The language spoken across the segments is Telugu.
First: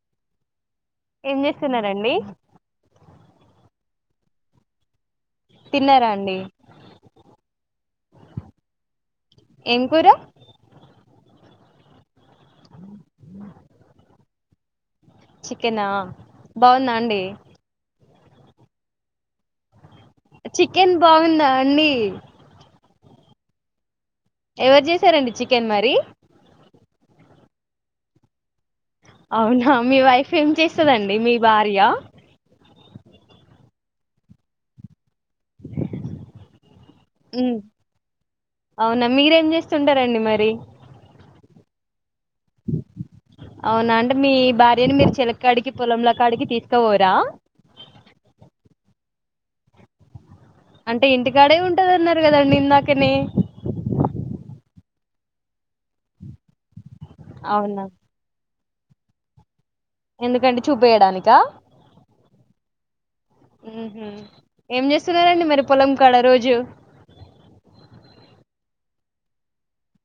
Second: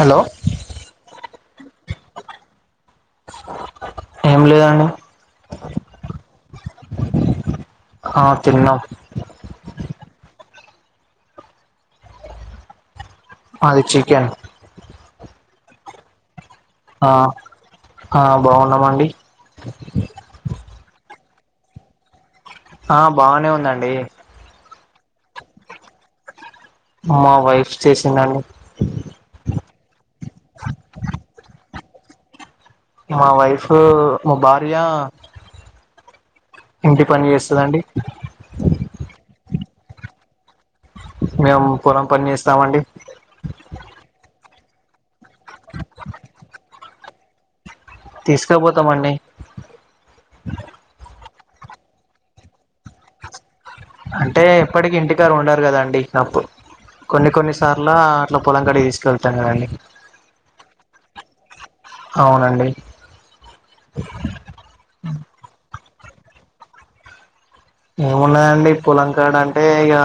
హలో. ఏం చేస్తున్నారండి. ఏం లేదండి. తిన్నారా అండి. ఆహ్ తిన్నాం. ఏం కూర అ ఆహ్ అది చికెన్. చికెనా బాగుందా అండి. ఆహ్ బాగున్నామండి. చికెన్ బాగుందా అండి ఆ బాగానే ఉందండి ఎవరు చేశారండి చికెన్ మరి మా వైఫ్ చేసందాన్ని అవునా మీ వైఫ్ ఏం చేస్తదండి మీ భార్య మా వైఫ్ మా భార్య ఇంటి పని చేస్తదండి అవునా మీరేం ఏం చేస్తారండి స్తుండారండి మరి మేము పొలం పని ఇస్తామండి అవునా అంటే మీ భార్యని మీరు చిలకాడికి పొలముల కాడికి తీసుకోవరా తీసుకపోతామండి అంటే ఇంటికాడే ఉంటదిన్నారు కదండి ఇందాకని అంటే ఎప్పటికి ఇంటికాడా ఉండరు కదాండి ఇనప్పుడు కొన్ని అవునా కొన్నిసార్లు అట్లా పొలం కడి తీసుకెళ్తానుదండి ఎందుకంటే చూపేయడానిక అవునండి ఏం చేస్తున్నారంండి మరి పొలం కడ రోజు ఏమున్నాయండి పులంకాడ అంటే ఇక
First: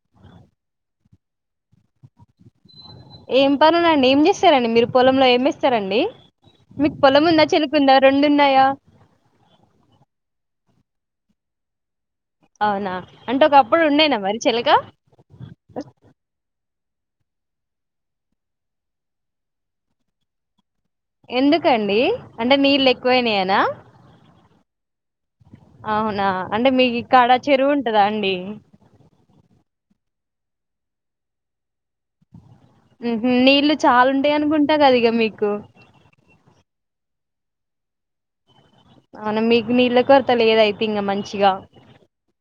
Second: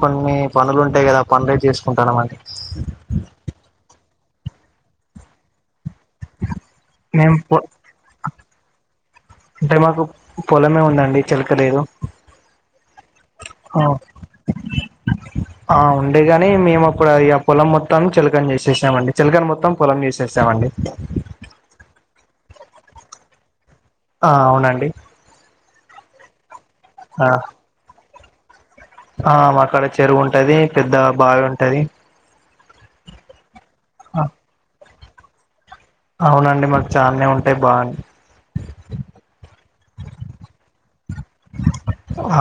కొన్ని పనులు ఉంటాయి కదా పనులే చేసుకుంటాను అండి డి ఏం చేస్తారండి మీరు పొలంలో ఏమి ఇస్తారండి మీకు పొలం ఉందా మేము చెనుకుందా రెండు ఉన్నాయా అంటే మాకు పొలమే ఉందండి చిలక లేదు అవునా అంటే ఒకప్పుడు ఉండేనా మరి చెలక ఆ ఉండేగాని మేము ఇప్పుడు ఇక పొలం మొత్తం చిలకం చేసేసామండి చిలకం మొత్తం పొలం చేసామండి ఎందుకండి అంటే నీళ్లు ఎక్కువయినాయనా ఆ అవునండి అవునా అంటే మీకు ఆ కాడా చెరువు ఉంటదా అండి ఆ అక్కడ చెరువు ఉంటది పెద్ద బావి ఉంటది నీళ్ళలు చాలా ఆ, ఉంటాయ అనుకుంటా కదా ఇగా మీకు అవునండి మాకు చానే ఉంటాయి బాగుంది అవున మీకు నీళ్ళ కొరత లేదయితే ఇంకా మంచిగా ఆ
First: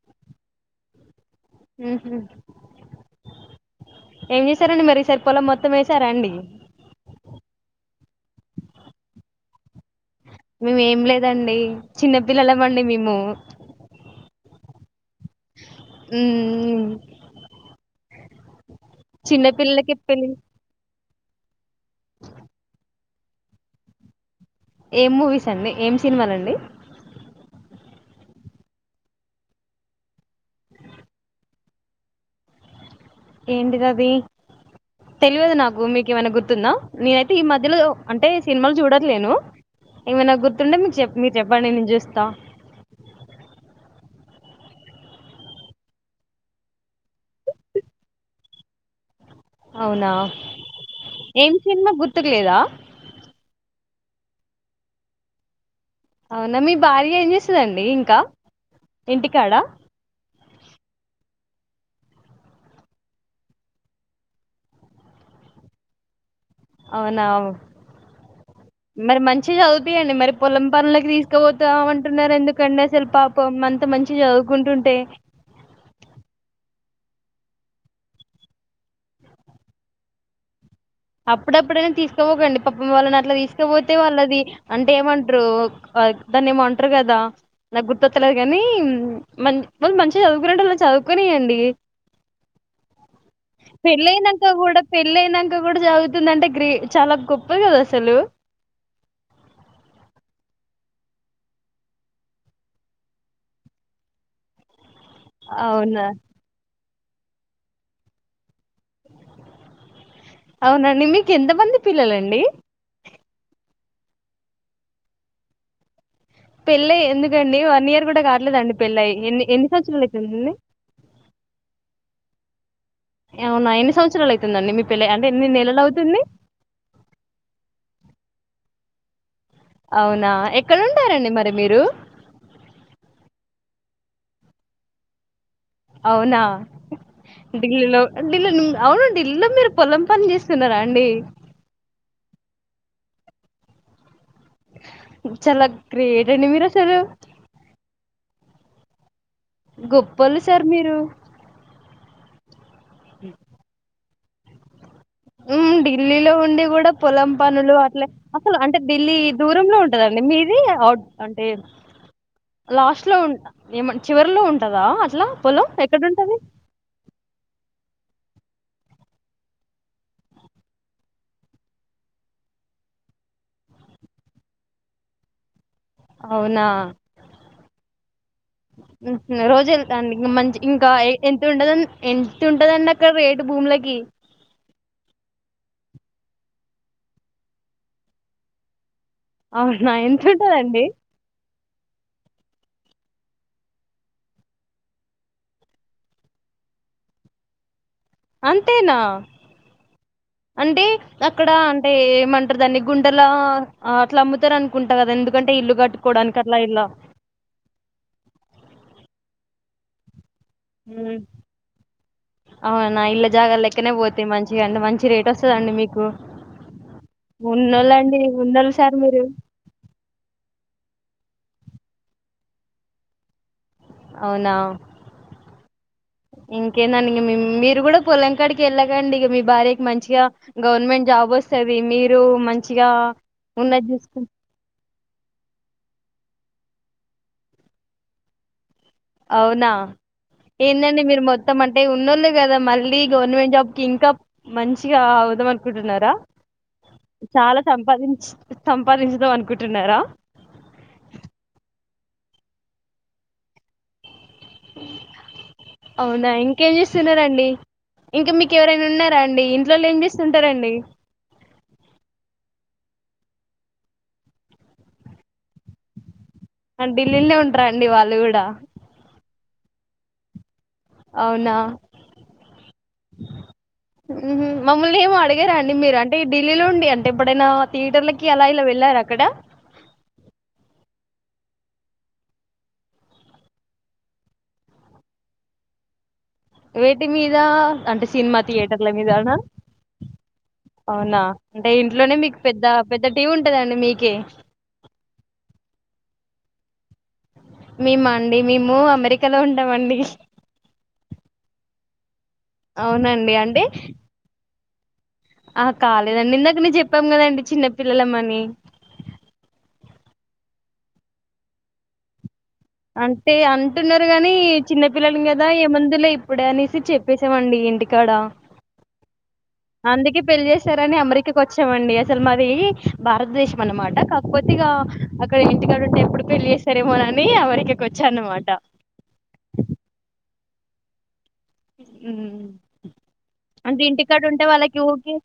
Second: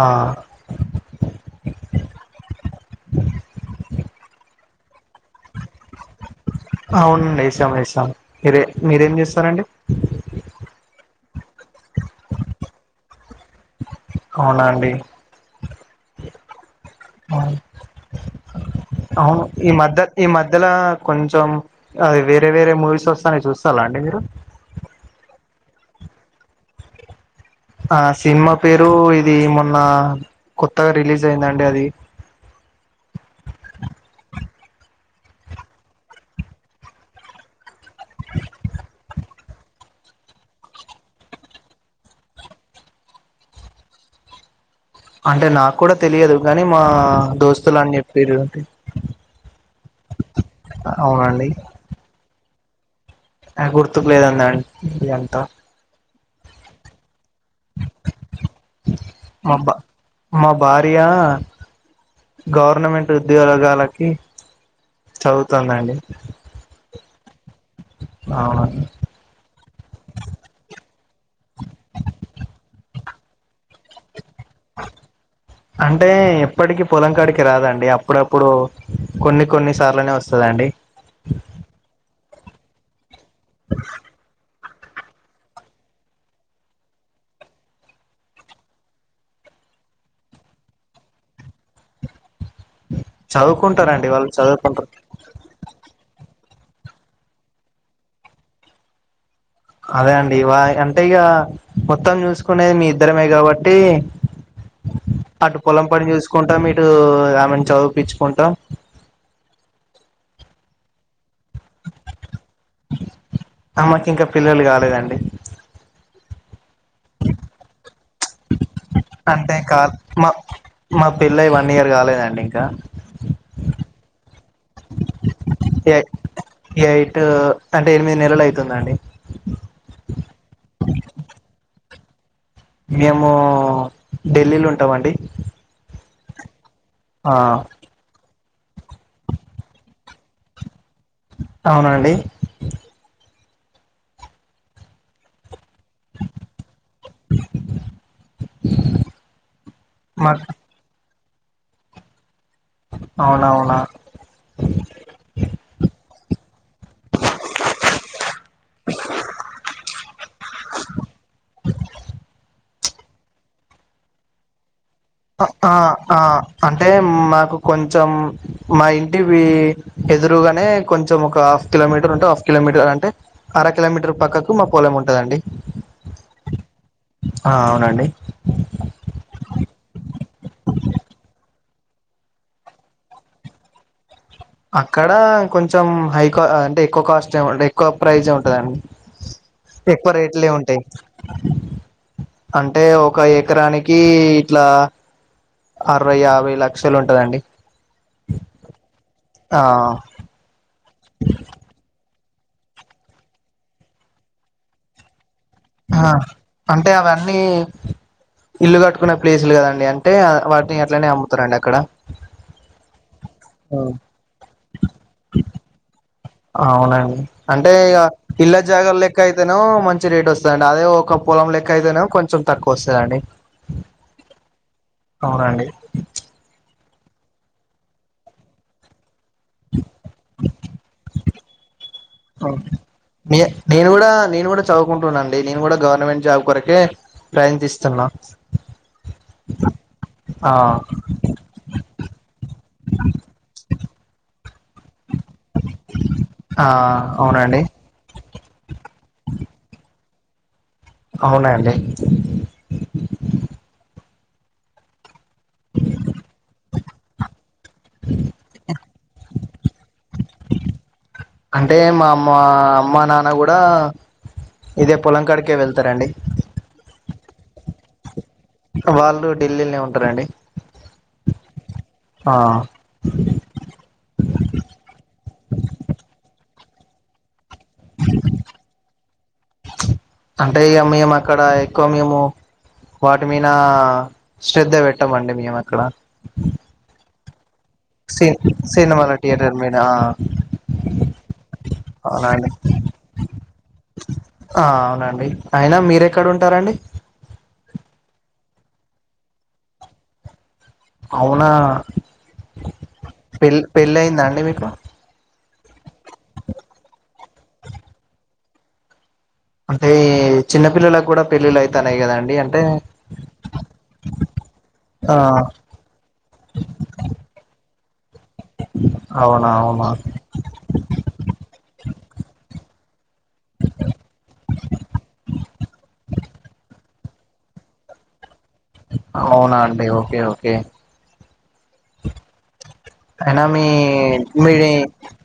ఉ [unintelligible] [unintelligible] ఏం చేశారని మరీ సరిపోలం మొత్తం వే అవునండి వేసాం వేసాం మీరే మీరేం చేస్తారండి మేము ఏం లేదండి చిన్నపిల్లలు ఇమండి మేము అవునాండి ఉ అవును అవును ఈ మధ్య ఈ మధ్యలో కొంచెం అ వేరే వేరే మూవీస్ వస్తాయి చూస్తాలా అండి మీరు ఏం మూవీస్ అండి ఏం సినిమాలండి ఆ సినిమా పేరు ఇది మొన్న కొత్తగా రిలీజ్ అయిందండి అది [unintelligible] ఏంటి అది తెలియదు నాకు మీకు ఏమైనా గుర్తుందా నేనైతే ఈ మధ్యలో అంటే సినిమాలు చూడను నేను ఏమైనా గుర్తుంటే మీరు చెప్పండి నేను చూస్తా అంటే నాకు కూడా తెలియదు కాని మా దోస్తులు అని చెప్పారు అ అవునా ఏం సినిమా గుతుకులేదా ఆ గుర్తుకు లేదన్న ఎంత అవునా మీ భార్య ఏం జెస్ మా బ మా భార్య గవర్నమెంట్ ఉద్యోగాలకి చదువుతందండి అవునావు అవు మరి మంచి చదువుపియండి మరి పొలం పనులకి తీసుకుపోతాం అంటున్నారు ఎందుకండి పాపం మంత మంచి అంటే ఎప్పటికి పొలం కాడికి రాదండి అప్పుడప్పుడు కొన్ని కొన్ని సార్లునే వస్తుదండి అప్పుడప్పుడైనా తీసుకోపోకండి పాప వాళ్ళని అట్లా తీసుకపోతే వాళ్ళది అంటే ఏమంట్రూ దాన్ని ఏమో అంట్రు గదా నాకు గుర్తొత్త లేదు కానీ మన్ వాళ్ళు మంచిగా చదువుకునేటోళ్ళని చదువుకునియండి చదువుకుంటారండి వాళ్ళు పెళ్ళయినాంక గుడా చదువుకుంటారు పెళ్ళయినంక జాగుతుందంటే గ్రే చాలా గొప్పది కదా అసలు అదే అండి ఇవా అంటే ఇగ మొత్తం చూసుకునేది మీ ఇద్దరమే కాబట్టి [inaudible] అటు పొలం అవునా? పని చూసుకుంటా మీటు ఏమైనా చదిపించుకుంటా అవునండి మీకు ఎంత మంది పిల్లలండి అమెకి ఇంకా పిల్లలు కాలేదండి పెళ్ళ ఎందుకండి వన్ ఇయర్ కూడా కట్లేదండి పెళ్ళయి ఎన్ని అంటే ఎన్ని కా సంవత్సరాలు నీ మా పెళ్ళై మా పెళ్లై వన్ ఇయర్ కాలేదండి ఇంకా అవునా ఎన్ని సంవత్సరాలు అవుతుందండి మీ పెళ్లై అంటే ఎన్ని నెలలు అవుతుంది ఎయిట్ అంటే ఎనిమిది నెలలు అయితుందండి అవునా? ఎక్కడుంటారండి మరి మీరు? మేము ఢిల్లీలో ఉంటాం అండి అవునా ఢిల్లులో డిల్ అవును ఢిల్లో మీరు పొలం పని చేస్తున్నారా అవునండి చాలా గ్రేట్ అండి మీరు అసలు [inaudible] గొప్పోల్లు మాకు సార్ మీరు అవునవునా ఉ ఢిల్లీలో ఉండి కూడా పొలం పనులు అట్లా అసలు అంటే ఢిల్లీ దూరంలో ఉంటదండి మీది అవుట్ అంటే లాస్ట్ లో ఉ ఏమ చివరిలో ఉంటదా అట్లా పొలం? ఆ ఆ ఎక్కడుంటది? అంటే మాకు కొంచెం మా ఇంటివి ఎదురుగానే కొంచెం ఒక హాఫ్ కిలోమీటర్ ఉంటే హాఫ్ కిలోమీటర్ అంటే అర కిలోమీటర్ పక్కకు మా పొలం ఉంటదండి అవునా ఆ అవునండి రోజ్ మండి ఇం మంచి ఇంకా ఎంత ఉంటద ఎంత ఉంటదండి అక్కడ రేటు భూములకి అక్కడ కొంచెం హై కా అంటే ఎక్కువ కాస్ట్ ఏంట ఎక్కువ ప్రైజే ఉంటదండి అవునా? ఎక్కువ రేట్లే ఉంటయి ఎంతుంటదండి? అంటే ఒక ఎకరానికి ఇట్లా అరవై యాభై లక్షలు ఉంటదండి అంతేనా ఆ అంటే అక్కడ అంటే ఏమంటరు దాన్ని గుంటల అట్లా అమ్ముతారు అనుకుంటా గదా ఎందుకు ఆ అంటే అవన్నీ ఇల్లు కట్టుకునే ప్లేసులు కదండి అంటే నీ అట్లనే ఉమ్, అమ్ముతరండి అక్కడ అవునా ఇళ్ళ జాగా లెక్కనే పోతాయి మంచిగా అంటే మంచి రేట్ వస్తుదండి మీకు అవునండి అంటే ఇగ ఉన్నోళ్ళండి ఇళ్ల ఉన్నోళ్ళు జాగాల సార్ లెక్క మీరు అయితేనో మంచి రేట్ వస్తుందండి అదే ఒక పొలం లెక్క క్క ఐతేనో కొంచెం తక్కువ వస్తదండి అవునా అవునండి ఇన్ ఎందండి మేమ్ మీరు కూడా పొలంకాడికి వెళ్ళగండి మీ భార్యకి మంచిగా గవర్నమెంట్ జాబ్ వస్తది మీరు మంచిగా నేను ఉన్నది కూడా చూసుకు నేను కూడా చ కుంటునండి నేను కూడా గవర్నమెంట్ జాబ్ కొరకే ప్రయత్నిస్తున్నా అవునా ఆ ఏందండి మీరు మొత్తం అంటే ఉన్నోళ్లే కదా మళ్ళీ గవర్నమెంట్ జాబ్ కి ఇంకా మంచి ఇగా అవుదాం అనుకుంటున్నారా ఆ చాలా అవునండి సంపాదించ్ సంపాదించుదాం అనుకుంటున్నారా అవునా అండీ అవునా ఇంకేం చేస్తున్నారండి ఇంకా మీకు ఎవరైనా ఉన్నారా అండి ఇంట్లోల్ ఏం చేస్తుంటారండి అంటే మా అమ్మ అమ్మ నాన్న కూడా ఇదే పొలంకాడకే వెళ్తారండి అ ఢిల్లీల్నే ఉంటరండి వాళ్ళు కూడా వాళ్ళు ఢిల్లీల్నే ఉంటారండి అవునా ఆ ఊ మమ్ముల్ని ఏం అడిగారండి మీరు అంటే డీ ఢిల్లీ లో ఉండి అంటే ఎప్పుడైనా థియేటర్లకి అలా ఇలా వెళ్లార అక్కడ అంటే ఇక మేము అక్కడ ఎక్కువ మేము వాటి మీద శ్రద్ధ పెట్టమండి మేము అక్కడ వేటి మీద అంటే సి సినిమా థియేటర్ల సినిమాల మీదనా థియేటర్ మీద ఆ అవునా అంటే ఇంట్లోనే మీకు అవునండి పెద్ద పెద్ద టీవి ఉంటదండి మీకె ఆ అవునండి అయినా మీరెక్కడ ఉంటారండి మేము అండి మేము అమెరికాలో ఉంటామండి అవునా అవునండి పె అంటే పెళ్ళి అయిందా అండి మీకు ఆ కాలేదండి ఇందాక నే చెప్పాం కదండి చిన్నపిల్లలమ్మని అంటే చిన్న పిల్లలకి కూడా పెళ్ళిళ్ళ అయితన్నయ్ కదండి అ అంటే అంటున్నారు కాని చిన్న ఆ పిల్లలు కదా ఏ మందులే ఇప్పుడే అనేసి చెప్పేసామండి ఇంటి అవునవును అందుకే పెళ్ళి చేసారని అమెరికాకి వచ్చామండి అసలు మది భారతదేశం అన్నమాట కాకపోతే ఇగ అక్కడ ఇంటికాడ ఉంటే ఎప్పుడు పెళ్లి ఏస్తారేమో అని అని అమెరికకు వచ్చా అన్నమాట అవునా అండి ఓకే ఓకే అయినా మీ అంటే ఇంటికాడ ఉంటే మీ వాళ్ళకి ఊకె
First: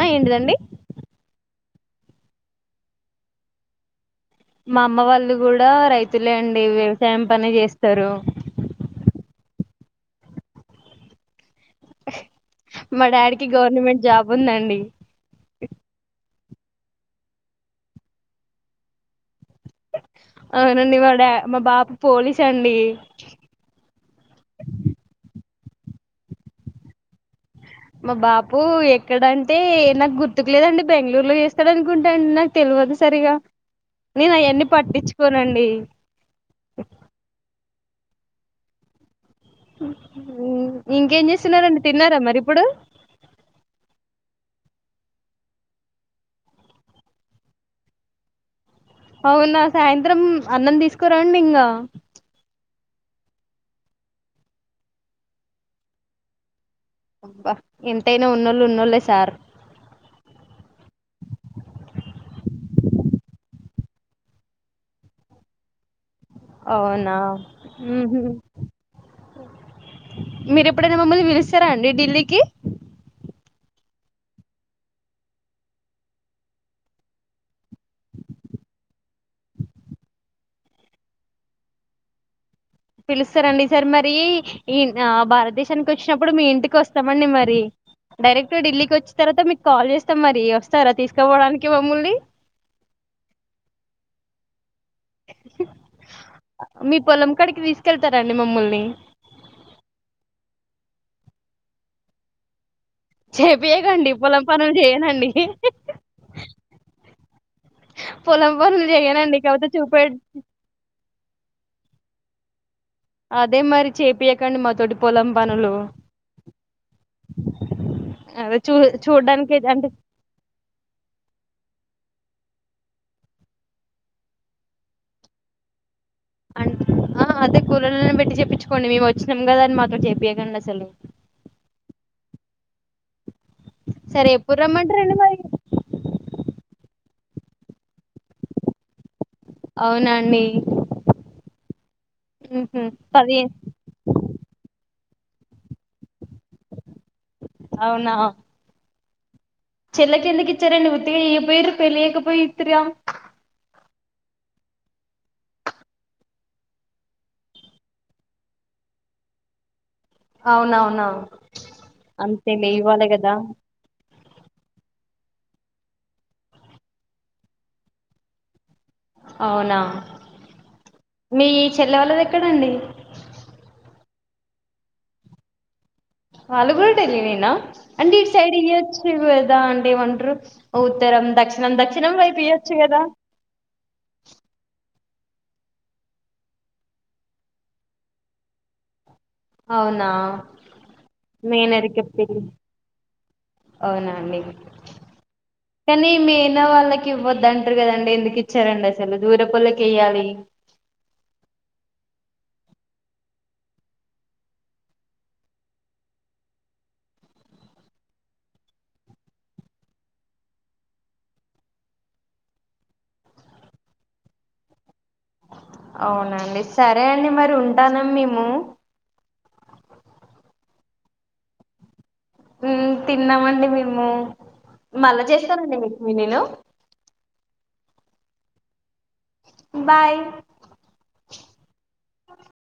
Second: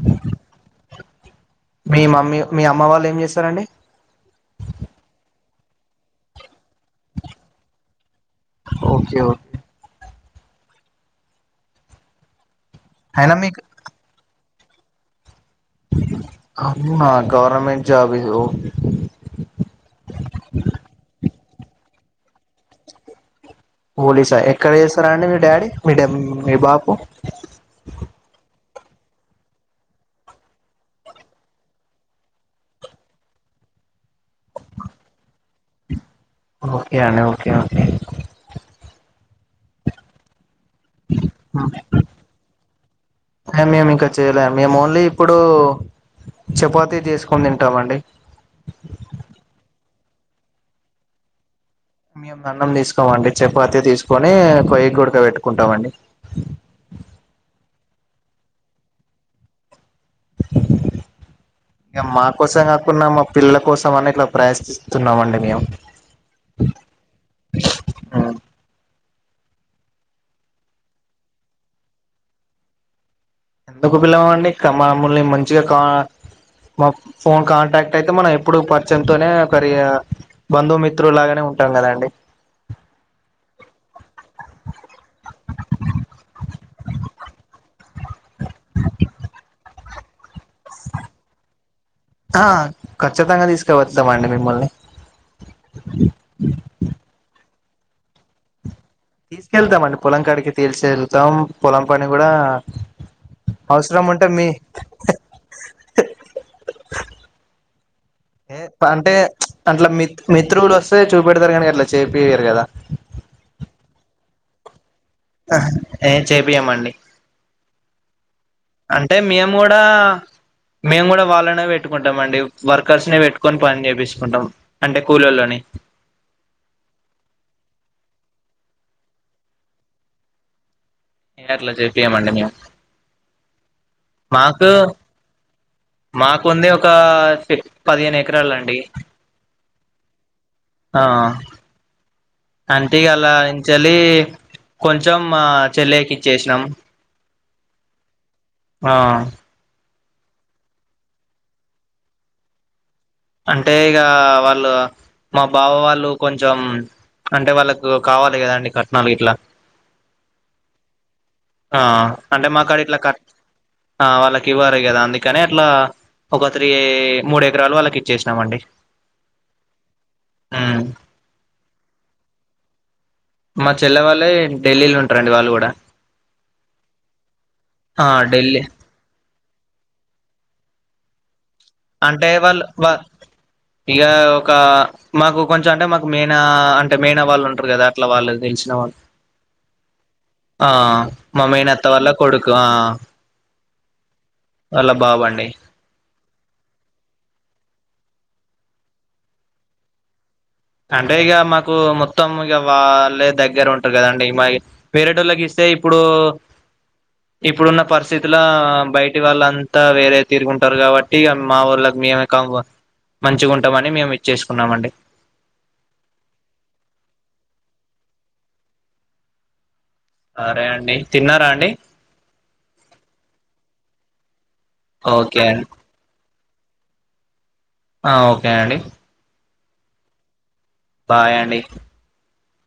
ఆ ఏంటిదండి మీ మమ్మీ మీ అమ్మ వాళ్ళు ఏం చేస్తారండి మా అమ్మ వాళ్ళు కూడా రైతులే అండి అ వ్యవసాయం పనే చేస్తారు ఓకే ఓకే మా అయినా డాడీకి మీకు గవర్నమెంట్ జాబ్ ఉందండి అమ్మ గవర్నమెంట్ జాబ్ ఇ ఓ అవునండి మా డ మా బాపు పోలీస్ అండి పోలీసా ఎక్కడ చేస్తారా అండి మీ డాడీ మీ డ మీ బాపు మా బాపు ఎక్కడంటే నాకు గుర్తుకు లేదండి బెంగళూరులో చేస్తాడు అనుకుంటాండి నాకు తెలు వోదు సరిగా నేను అవన్ని పట్టించుకోనండి ఓకే అండి ఓకే ఓకే ఇంకేం చేస్తున్నారండి తిన్నారా మరి ఇప్పుడు మేము ఇంకా చేయలే మేము ఓన్లీ ఇప్పుడు చపాతీ చేసుకొని తింటామండి అవునా సాయంత్రం అన్నం తీసుకోరండి ఇంకా మేము అన్నం తీసుకోమ అండి చపాతి తీసుకొని కొయ్య గుడక పెట్టుకుంటామండి అబ్బా ఎంతైనా ఉన్నోళ్ళు ఉన్నోళ్లే సార్ ఇంక మా కోసం కాకుండా మా పిల్లల కోసం అనే ఇట్లా ప్రయత్నిస్తున్నామ అండి మేము అవునా ఉహా మీరు ఎప్పుడైనా మమ్మల్ని పిలుస్తారా అండి ఢిల్లీకి ఎందుకు పిల్లవా అండి కా మమ్మల్ని మంచిగా కా మా ఫోన్ కాంటాక్ట్ అయితే మనం ఎప్పుడు పరిచంతోనే ఒకరి బంధుమిత్రులాగానే ఉంటాం కదండి పిలుస్తారండి ఈ సారి మరి ది ఈ ఆ భారతదేశానికి వచ్చినప్పుడు మీ ఇంటికి వస్తామండి మరి డైరెక్ట్ ఢిల్లీకి వచ్చిన తర్వాత మీకు కాల్ చేస్తా మరి వస్తారా తీసుకపోవడానికి మమ్మల్ని ఆ కచ్చితంగా తీసుక వచ్చద్దామండి మిమ్మల్ని మీ పొలం కడికి తీసుకెళ్తారండి మమ్మల్ని తీసుకెళ్తామండి పొలం కాడికి తేల్చేరుగుతాం పొలం పని కూడా అవసరం చేపియకండి ఉంటే పొలం మీ పనులు చేయనండి పొలం ఏ పనులు అంటే చేయనండి కాకపోతే అట్లా మి చూపే మిత్రులు వస్తే చూపెడతారు కనీ అట్లా చేపియరు కదా అదే మరి చేపియకండి మాతోటి పొలం పనులు ఏ చేపియ్యమండి అదే చూ అంటే మేము చూడ్డానికి కూడా అంటే మేము కూడా వాళ్ళనే పెట్ పెట్టుకుంటామండి వర్కర్స్ ని పెట్టుకొని పని చేపిసుకుంటాం అంటే కూలీల్లోని అంట అదే కూలలోని పెట్టి చెప్పించుకోండి మేము వచ్చినాం కదా అని మా తోటి చెప్పయకండి అసలు ఏ అట్ల జేపీయమండి మేము సరే ఎప్పుడు మాకు రమ్మంటారండి మరి మాకు ఉంది ఒక పదిహేను ఎకరాలండి అవునండి ఆ ఉహు అంటే పది అల్లనించేలి కొంచం కొంచెం చెల్లెకి ఇచ్చేసినాం ఆ చెల్లెకి ఎందుకు ఇచ్చారండి ఉత్తిగా ఇయపోయారు పెళ్ళియకపోయి ఇత్గా అంటే ఇక వాళ్ళు మా బావ వాళ్ళు కొంచెం అంటే వాళ్ళకు కావాలి కదా అండి కట్నాలు ఇట్లా అవునవునా నా ఆ అంటే మా కాడ ఇట్లా క ఆ వాళ్ళకి ఇవ్వరు కదా అందుకని అట్లా ఒక త్రీ మూడు ఎకరాలు వాళ్ళకి ఇచ్చేసినమండీ అవునా మీ చెల్లె వాళ్ళది ఎక్కడండి మా చెల్లె వాళ్ళే ఢిల్లీ లో ఉంటారండి వాళ్ళు కూడా వాళ్లు కూడా ఢిల్లీ నేనా ఆ అంటే ఎటు సైడ్ ఢిల్లీ ఇయ్యొచ్చుగా అండే వండ ఉత్తరం దక్షిణ అంటే వాళ్ళు వా ఇక ఒక మాకు కొంచెం అంటే మాకు మేనా అంటే మేయినా వాళ్ళు ఉంటారు కదా అట్లా వాళ్ళు తెలిసిన వాళ్ళు అవునా ఆ మా మేనత్త వాళ్ళ కొడుకు ఆ అవునాండి వాళ్ళ బాబు అండి కానీ మే న్న వాళ్ళకి ఇవ్వద్దు అంటారు కదండి ఎందుకు ఇచ్చారండి అసలు దూరపోల్లకి ఇయ్యాలి అంటే ఇక మాకు మొత్తం ఇక వాళ్ళే దగ్గర ఉంటారు కదండి మా వేరేటోళ్ళకి ఇస్తే టే ఇప్పుడు ఇప్పుడున్న పరిస్థితుల బయటి వాళ్ళంతా వేరే తిరుకుంటారు కాబట్టి మా ఊళ్ళ మేము మంచిగా ఉంటామని మేము ఇచ్చేసుకున్నామ అండి అవునండి సరే అండి మరి ఉంటానం మేము అరే అండి తిన్నారా అండి తిన్నామండి మేము మళ్ళా ఓకే అండి చేస్తానండికు నేను ఆ ఓకే అండి బాయ్ బాయ్ అండి